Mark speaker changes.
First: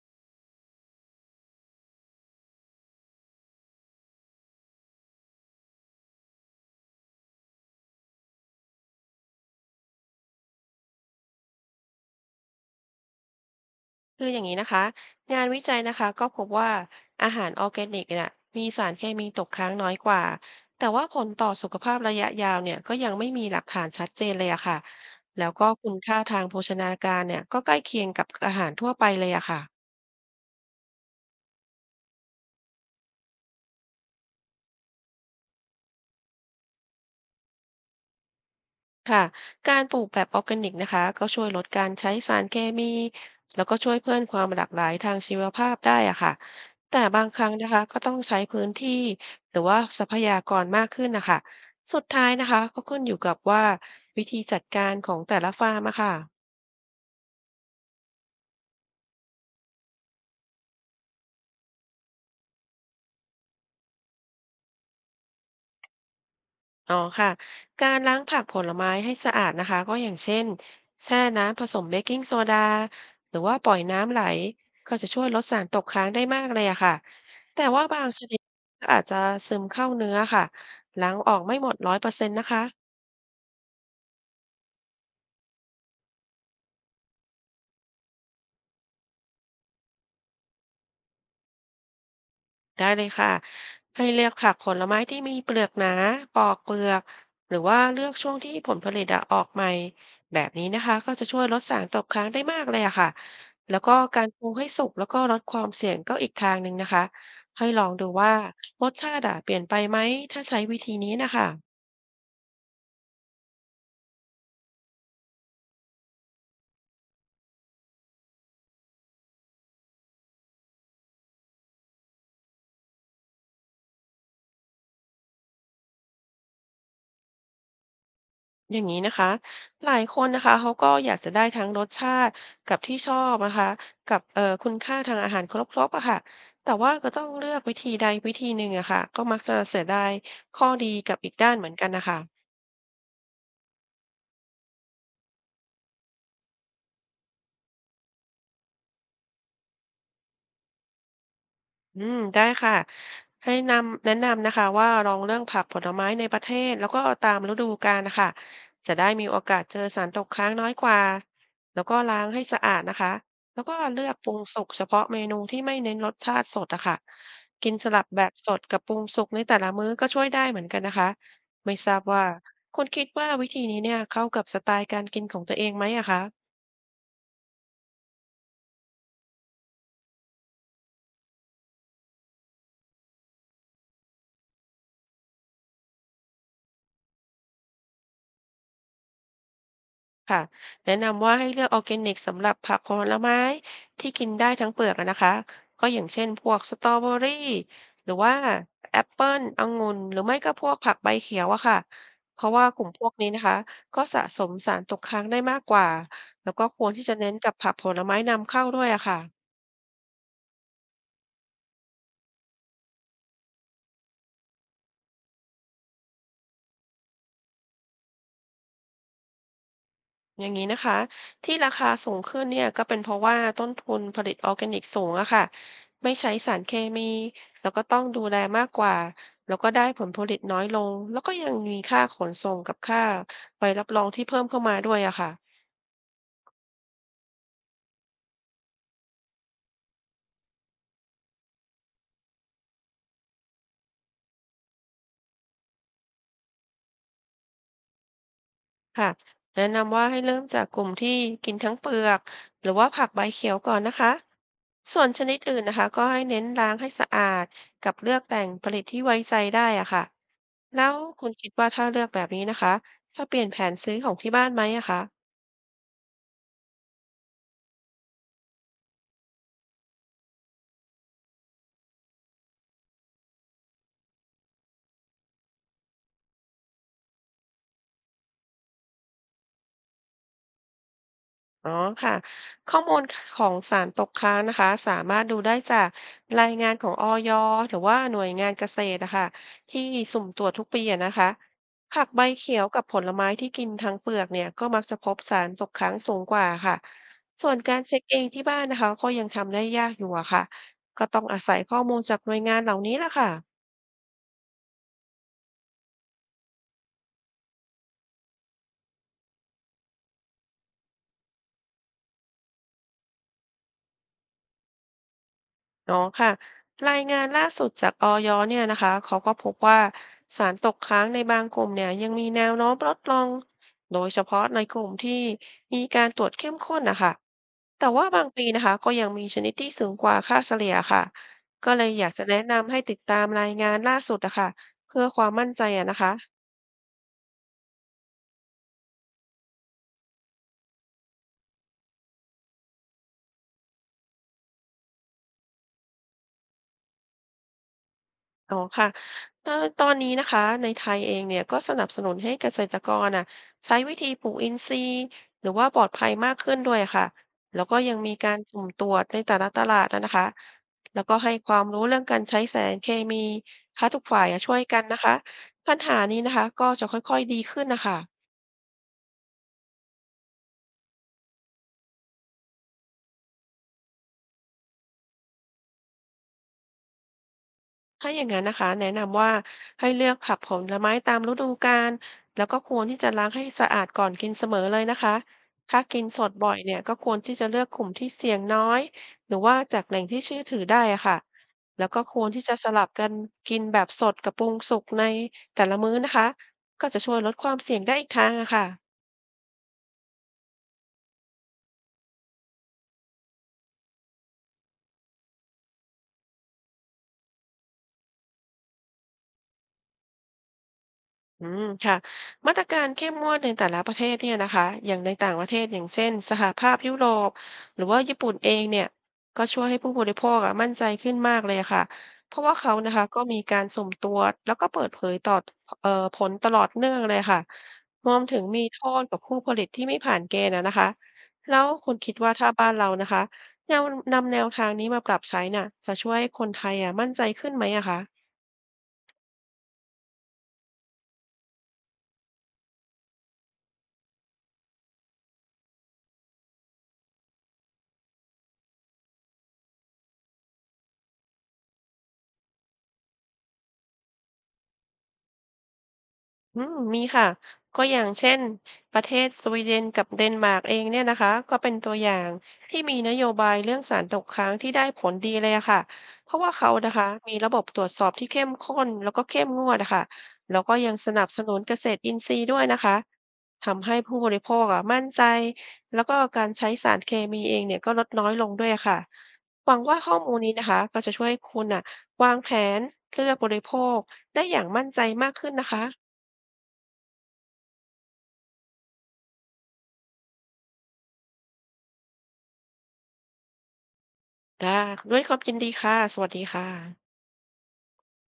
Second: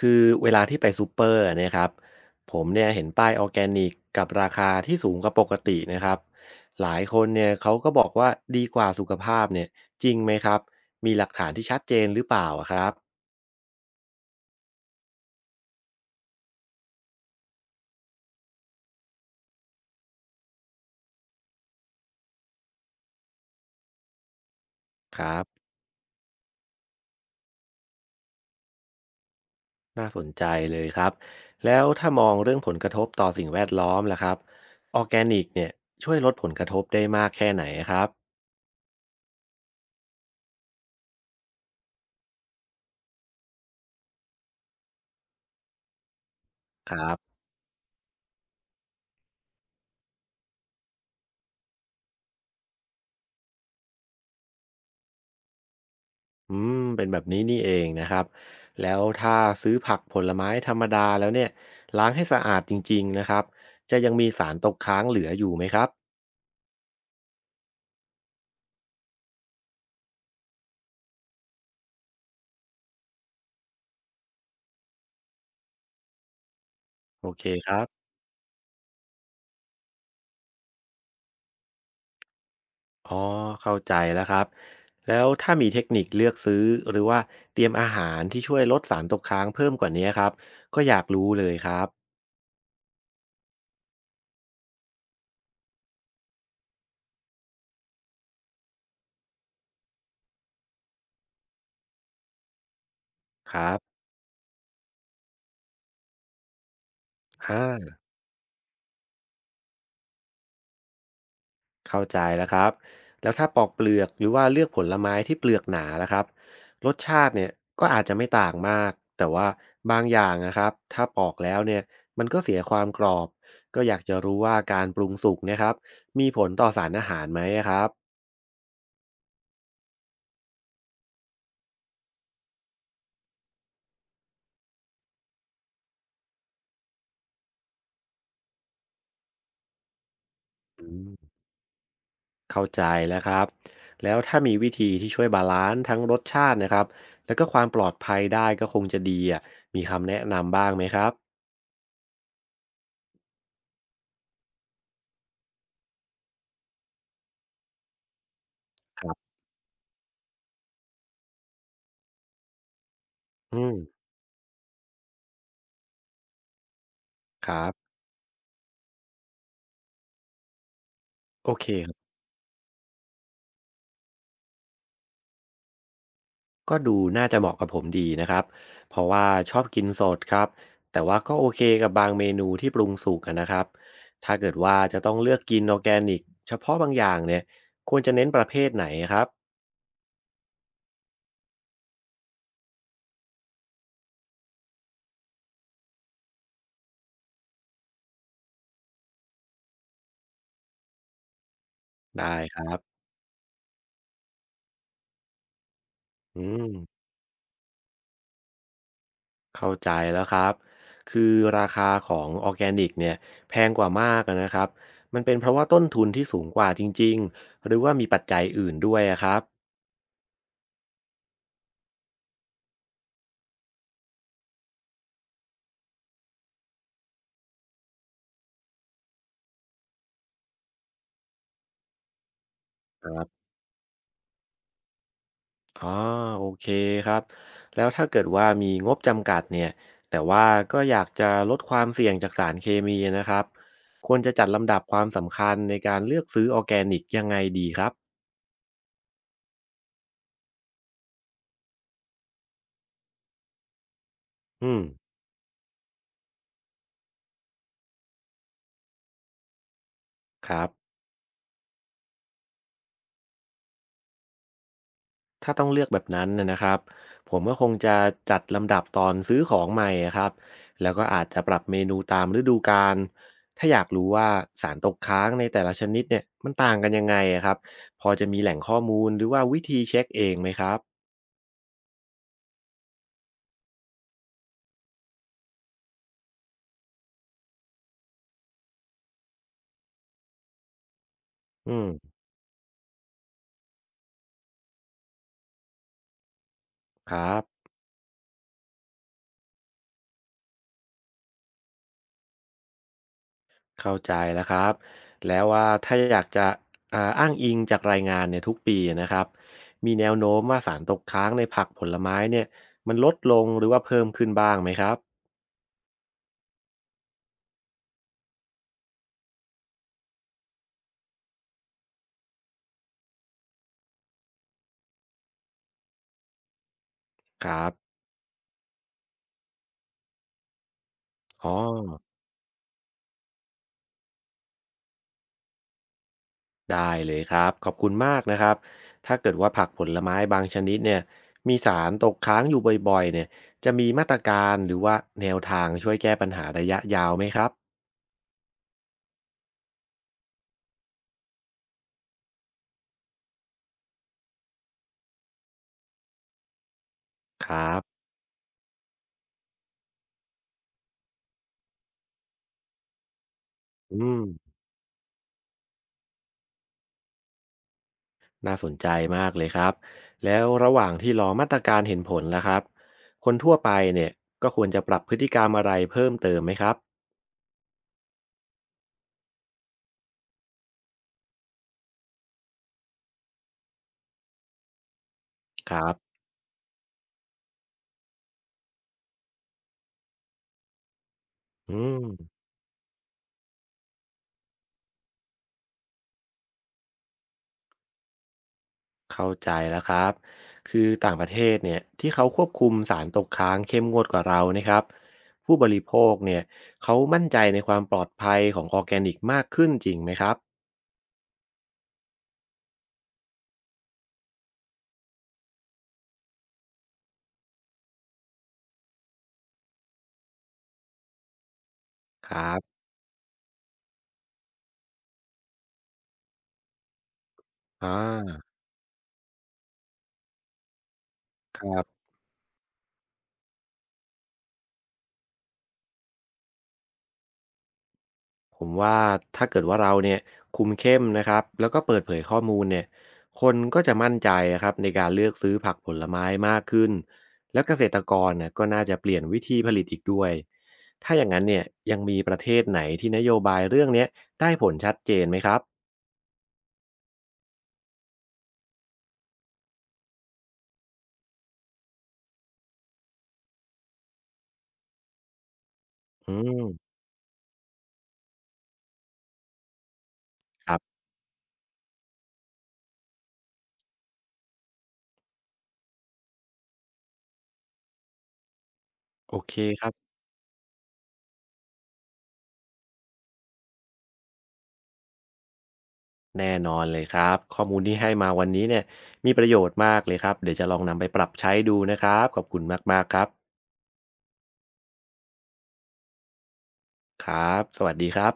Speaker 1: คือเวลาที่ไปซูเปอร์เนะครับผมเนี่ยเห็นป้ายออร์แกนิกกับราคาที่สูงกว่าปกตินะครับหลายคนเนี่ยเขาก็บอกว่าดีกว่าสุขภาพเนี่ยจริงไหมครับมีหลักฐานที่ชัดเจนหรือเปล่าอะครับ
Speaker 2: คืออย่างนี้นะคะงานวิจัยนะคะก็พบว่าอาหารออร์แกนิกเนี่ยมีสารเคมีตกค้างน้อยกว่าแต่ว่าผลต่อสุขภาพระยะยาวเนี่ยก็ยังไม่มีหลักฐานชัดเจนเลยอะค่ะ
Speaker 1: ครั
Speaker 2: แล้วก็
Speaker 1: บ
Speaker 2: คุณค่าทางโภชนาการเนี่ยก็ใกล้เคียงกับอาหารทั่วไปเลยอะค่ะ
Speaker 1: น่าสนใจเลยครับแล้วถ้ามองเรื่องผลกระทบต่อสิ่งแวดล้อมล่ะครับออร์แกนิกเนี่ยช่วยลดผลกระทบได้มากแค่ไหนครับ
Speaker 2: ค่ะการปลูกแบบออร์แกนิกนะคะก็ช่วยลดการใช้สารเคมีแล้วก็ช่วยเพิ่มความหลากหลายทางชีวภาพได้อะค่ะ
Speaker 1: ค
Speaker 2: แต่
Speaker 1: รั
Speaker 2: บาง
Speaker 1: บ
Speaker 2: ครั้งนะคะก็ต้องใช้พื้นที่หรือว่าทรัพยากรมากขึ้นนะคะสุดท้ายนะคะก็ขึ้นอยู่กับว่าวิธีจัดการของแต่ละฟาร์มอะค่ะ
Speaker 1: อืมเป็นแบบนี้นี่เองนะครับแล้วถ้าซื้อผักผลไม้ธรรมดาแล้วเนี่ยล้างให้สะอาดจริงๆนะครับจะยังมีสารตกค้างเหลืออยู่ไหมครับ
Speaker 2: อ๋อค่ะการล้างผักผลไม้ให้สะอาดนะคะก็อย่างเช่นแช่น้ำผสมเบกกิ้งโซดาหรือว่าปล่อยน้ำไหลก็จะช่วยลดสารตกค้างได้มากเลยอะค่ะ
Speaker 1: โอเค
Speaker 2: แต่
Speaker 1: ครั
Speaker 2: ว่า
Speaker 1: บ
Speaker 2: บางชนิดก็อาจจะซึมเข้าเนื้อค่ะล้างออกไม่หมด100%นะคะ
Speaker 1: อ๋อเข้าใจแล้วครับแล้วถ้ามีเทคนิคเลือกซื้อหรือว่าเตรียมอาหารที่ช่วยลดสารตกค้างเพิ่มกว่านี้ครับก็อยากรู้เลยครับ
Speaker 2: ได้เลยค่ะให้เลือกผักผลไม้ที่มีเปลือกหนาปอกเปลือกหรือว่าเลือกช่วงที่ผลผลิตอะออกใหม่แบบนี้นะคะก็จะช่วยลดสารตกค้างได้มากเลยอะค่ะ
Speaker 1: ครั
Speaker 2: แล้
Speaker 1: บ
Speaker 2: วก็การปรุงให้สุกแล้วก็ลดความเสี่ยงก็อีกทางหนึ่งนะคะให้ลอง
Speaker 1: อ่า
Speaker 2: ดูว่ารสชาติอะเปลี่ยนไปไหมถ้าใช้วิธีนี้นะคะ
Speaker 1: เข้าใจแล้วครับแล้วถ้าปอกเปลือกหรือว่าเลือกผลไม้ที่เปลือกหนาล่ะครับรสชาติเนี่ยก็อาจจะไม่ต่างมากแต่ว่าบางอย่างนะครับถ้าปอกแล้วเนี่ยมันก็เสียความกรอบ ก็อยากจะรู้ว่าการปรุงสุกเนะครับ มีผลต่อสารอาหารไหมอะครับ
Speaker 2: อย่างนี้นะคะ หลายคนนะคะเขาก็อยากจะได้ทั้งรสชาติกับที่ชอบนะคะ กับคุณค่าทางอาหารครบๆอะค่ะ แต่ว่าก็ต้องเลือกวิธีใดวิธีหนึ่งอะค่ะก็มักจะเสียดายข้อ
Speaker 1: อื
Speaker 2: ดีกับ
Speaker 1: ม
Speaker 2: อีกด้านเหมือนกันนะคะ
Speaker 1: เข้าใจแล้วครับแล้วถ้ามีวิธีที่ช่วยบาลานซ์ทั้งรสชาตินะครับแล้วก็ความปลอดภัยได้ก็คงจะดีอ่ะมีคำแนะนำบ้างไหมครับ
Speaker 2: อืมได้ค่ะให้นำแนะนำนะคะว่าลองเรื่องผักผลไม้ในประเทศแล้วก็าตามฤดูกาลนะคะจะ
Speaker 1: ค
Speaker 2: ได้
Speaker 1: รั
Speaker 2: มี
Speaker 1: บ
Speaker 2: โอกาสเจอสารตกค้างน้อยกว่าแล้วก็ล้างให้สะอาดนะคะ
Speaker 1: อื
Speaker 2: แล้ว
Speaker 1: ม
Speaker 2: ก็เลือกปรุงสุกเฉพาะเมนูที่ไม่เน้นรสชาติสดอะค่ะ
Speaker 1: ครั
Speaker 2: กินส
Speaker 1: บ
Speaker 2: ลับแบบสดกับปรุงสุกในแต่ละมื้อก็ช่วยได้เหมือนกันนะคะ
Speaker 1: โอ
Speaker 2: ไม่ทรา
Speaker 1: เค
Speaker 2: บว่าคุณคิดว่าวิธีนี้เนี่ยเข้ากับสไตล์การกินของตัวเองไหมอะคะ
Speaker 1: ก็ดูน่าจะเหมาะกับผมดีนะครับเพราะว่าชอบกินสดครับแต่ว่าก็โอเคกับบางเมนูที่ปรุงสุกอะนะครับถ้าเกิดว่าจะต้องเลือกกินออร์แกนิกเฉพาะบางอย่างเนี่ยควรจะเน้นประเภทไหนครับ
Speaker 2: ค่ะแนะนำว่าให้เลือกออร์แกนิกสำหรับผักผลไม้ที่กินได้ทั้งเปลือกอะนะคะก็อย่างเช่นพวกสตรอเบอรี่หรือว่าแอปเปิลองุ่นหรือไม่ก็พวกผักใบเขียวอะค่ะ
Speaker 1: ได้
Speaker 2: เพราะ
Speaker 1: ครั
Speaker 2: ว่า
Speaker 1: บ
Speaker 2: กลุ่มพวกนี้นะคะก็สะสมสารตกค้างได้มากกว่า
Speaker 1: อื
Speaker 2: แล้วก็ควรที่
Speaker 1: ม
Speaker 2: จะเน้นกับผักผลไม้นำเข้าด้วยอะค่ะ
Speaker 1: เข้าใจแล้วครับคือราคาของออร์แกนิกเนี่ยแพงกว่ามากอะนะครับมันเป็นเพราะว่าต้นทุนที่สูงกว่าจริงๆหรือว่ามีปัจจัยอื่นด้วยอะครับ
Speaker 2: อย่างนี้นะคะที่ราคาสูงขึ้นเนี่ยก็เป็นเพราะว่าต้นทุนผลิตออร์แกนิกสูงอะค่ะไม่ใช้สารเคมีแล้วก็ต้องดูแลมากกว่าแล้วก็ได้ผลผลิตน้อยลงแล้วก็ยังมีค่าขนส่งกับค่าใบรับรองที่เพิ่มเข้ามาด้วยอะค่ะ
Speaker 1: อ๋อโอเคครับแล้วถ้าเกิดว่ามีงบจำกัดเนี่ยแต่ว่าก็อยากจะลดความเสี่ยงจากสารเคมีนะครับควรจะจัดลำดับความสำคัญในการเลือกซื้อออร์แกนิกยังไงดีครับ
Speaker 2: ค่ะแนะนำว่าให้เริ่มจากกลุ่มที่กินทั้งเปลือกหรือว่าผักใบเขียวก่อนนะคะ
Speaker 1: อืม
Speaker 2: ส่วนชนิดอื่นนะคะก็ให้เน้นล้างให้สะอาดกับเลือกแต่งผลิตที่ไว้ใจได้อะค่ะ
Speaker 1: ครับ
Speaker 2: แล้วคุณคิดว่าถ้าเลือกแบบนี้นะคะจะเปลี่ยนแผนซื้อของที่บ้านไหมอะคะ
Speaker 1: ถ้าต้องเลือกแบบนั้นนะครับผมก็คงจะจัดลำดับตอนซื้อของใหม่อะครับแล้วก็อาจจะปรับเมนูตามฤดูกาลถ้าอยากรู้ว่าสารตกค้างในแต่ละชนิดเนี่ยมันต่างกันยังไงอะครับพอจะมีแหล่งข้อมูลหรือว่าวิธีเช็คเองไหมครับ
Speaker 2: อ๋อค่ะข้อมูลของสารตกค้างนะคะสามารถดูได้จากรายงานของอยหรือว่าหน่วยงานเกษตรนะคะที่สุ่มตรวจทุกปีอะนะคะ
Speaker 1: อื
Speaker 2: ผัก
Speaker 1: ม
Speaker 2: ใบเขียวกับผลไม้ที่กินทั้งเปลือกเนี่ยก็มักจะพบสารตกค้างสูงกว่าค่ะ
Speaker 1: ครับ
Speaker 2: ส่วนการเช็คเองที่บ้านนะคะก็ยังทำได้ยากอยู่อะค่ะก็ต้องอาศัยข้อมูลจากหน่วยงานเหล่านี้แหละค่ะ
Speaker 1: เข้าใจแล้วครับแล้วว่าถ้าอยากจะอ้างอิงจากรายงานเนี่ยทุกปีนะครับมีแนวโน้มว่าสารตกค้างในผักผลไม้เนี่ยมันลดลงหรือว่าเพิ่มขึ้นบ้างไหมครับ
Speaker 2: อ๋อค่ะรายงานล่าสุดจากอยเนี่ยนะคะเขาก็พบว่าสารตกค้างในบางกลุ่มเนี่ยยังมีแนวโน้มลดลงโดยเฉพาะในกลุ่มที่มีการตรวจเข้มข้นนะคะ
Speaker 1: ครับ
Speaker 2: แต่ว่าบางปีนะคะก็ยังมีชนิดที่สูงกว่าค่าเฉลี่ยค่ะ
Speaker 1: อ๋อ
Speaker 2: ก็เลยอยากจะแนะนำให้ติดตามรายงานล่าสุดนะคะเพื่อความมั่นใจอะนะคะ
Speaker 1: ได้เลยครับขอบคุณมากนะครับถ้าเกิดว่าผักผลไม้บางชนิดเนี่ยมีสารตกค้างอยู่บ่อยๆเนี่ยจะมีมาตรการหรือว่าแนวทางช่วยแก้ปัญหาระยะยาวไหมครับ
Speaker 2: อ๋อค่ะเอ่อตอนนี้นะคะในไทยเองเนี่ยก็สนับสนุนให้เกษตรกรอ่ะใช้วิธีปลูกอินทรีย์หรือว่าปลอดภัยมากขึ้นด้วยค่ะ
Speaker 1: ค
Speaker 2: แล้ว
Speaker 1: รั
Speaker 2: ก็ยัง
Speaker 1: บ
Speaker 2: มีการสุ่มตรวจในแต่ละตลาดนะคะแล้วก็ให้ความรู้เรื่องการใช้สารเคมีถ้า
Speaker 1: อื
Speaker 2: ทุกฝ่ายอะ
Speaker 1: ม
Speaker 2: ช่วยกันนะคะปัญหานี้นะคะก็จะค่อยๆดีขึ้นนะคะ
Speaker 1: น่าสนใจมากเลยครับแล้วระหว่างที่รอมาตรการเห็นผลล่ะครับคนทั่วไปเนี่ยก็ควรจะปรับพฤติกรรมอะไรเพิ่มเติมไหมครับ
Speaker 2: ถ้าอย่างนั้นนะคะแนะนำว่าให้เลือกผักผลไม้ตามฤดูกาลแล้วก็ควรที่จะล้างให้สะอาดก่อนกินเสมอเลยนะคะ
Speaker 1: ค
Speaker 2: ถ้า
Speaker 1: รับ
Speaker 2: กินสดบ่อยเนี่ยก็ควรที่จะเลือกกลุ่มที่เสี่ยงน้อยหรือว่าจากแหล่งที่เชื่อถือได้อะค่ะ
Speaker 1: อื
Speaker 2: แล้ว
Speaker 1: ม
Speaker 2: ก็ควรที่จะสลับกันกินแบบสดกับปรุงสุกในแต่ละมื้อนะคะก็จะช่วยลดความเสี่ยงได้อีกทางอะค่ะ
Speaker 1: เข้าใจแล้วครับคือต่างประเทศเนี่ยที่เขาควบคุมสารตกค้างเข้มงวดกว่าเรานะครับผู้บริโภคเนี่ยเขามั่นใจในความปลอดภัยของออร์แกนิกมากขึ้นจริงไหมครับ
Speaker 2: อืมค่ะมาตรการเข้มงวดในแต่ละประเทศเนี่ยนะคะอย่างในต่างประเทศอย่างเช่นสหภาพยุโรปหรือว่าญี่ปุ่นเองเนี่ยก็ช่วยให้ผู้บริโภคอะมั่นใจขึ้นมากเลยอะค่ะ
Speaker 1: ค
Speaker 2: เพ
Speaker 1: รั
Speaker 2: ราะว่าเขา
Speaker 1: บ
Speaker 2: นะคะก็มีการสุ่มตรวจแล้วก็เปิดเผยต่อผลตลอดเนื่องเลยค่ะ
Speaker 1: อ่
Speaker 2: รวมถึ
Speaker 1: า
Speaker 2: งมีโทษกับผู้ผลิตที่ไม่ผ่านเกณฑ์อะนะคะแล้
Speaker 1: ค
Speaker 2: ว
Speaker 1: รั
Speaker 2: คุณ
Speaker 1: บ
Speaker 2: คิดว่าถ้าบ้านเรานะคะแนวนำแนวทางนี้มาปรับใช้น่ะจะช่วยให้คนไทยอ่ะมั่นใจขึ้นไหมอะคะ
Speaker 1: ผมว่าถ้าเกิดว่าเราเนี่ยคุมเข้มนะครับแล้วก็เปิดเผยข้อมูลเนี่ยคนก็จะมั่นใจนะครับในการเลือกซื้อผักผลไม้มากขึ้นแล้วเกษตรกรเนี่ยก็น่าจะเปลี่ยนวิธีผลิตอีกด้วยถ้าอย่างนั้นเนี่ยยังมีประเทศไหนที่นโยบายเรื่องเนี้ยได้ผลชัดเจนไหมครับ
Speaker 2: อืมมีค่ะก็อย่างเช่นประเทศสวีเดนกับเดนมาร์กเองเนี่ยนะคะก็เป็นตัวอย่างที่มีนโยบายเรื่องสารตกค้างที่ได้ผลดีเลยอะค่ะเพ
Speaker 1: อื
Speaker 2: ราะว่า
Speaker 1: ม
Speaker 2: เขานะคะมีระบบตรวจสอบที่เข้มข้นแล้วก็เข้มงวดอะค่ะแล้ว
Speaker 1: ค
Speaker 2: ก็
Speaker 1: รั
Speaker 2: ยัง
Speaker 1: บ
Speaker 2: สนับสนุนเกษตรอินทรีย์ด้วยนะคะทำให้ผู้บริโภคอะมั่นใจแล้วก็การใช้สารเคมีเองเนี่ยก็ลดน้อยลงด้วยค่ะ
Speaker 1: โอเค
Speaker 2: หวั
Speaker 1: ค
Speaker 2: ง
Speaker 1: รั
Speaker 2: ว่า
Speaker 1: บ
Speaker 2: ข้อมูลนี้นะคะก็จะช่วยคุณอะวางแผนเลือกบริโภคได้อย่างมั่นใจมากขึ้นนะคะ
Speaker 1: แน่นอนเลยครับข้อมูลที่ให้มาวันนี้เนี่ยมีประโยชน์มากเลยครับเดี๋ยวจะลองนำไปปรับใช้ดูนะครับขอบคุณมากๆครับ
Speaker 2: ค่ะด้วยความยินดีค่ะ สวัสดีค่ะ
Speaker 1: ครับสวัสดีครับ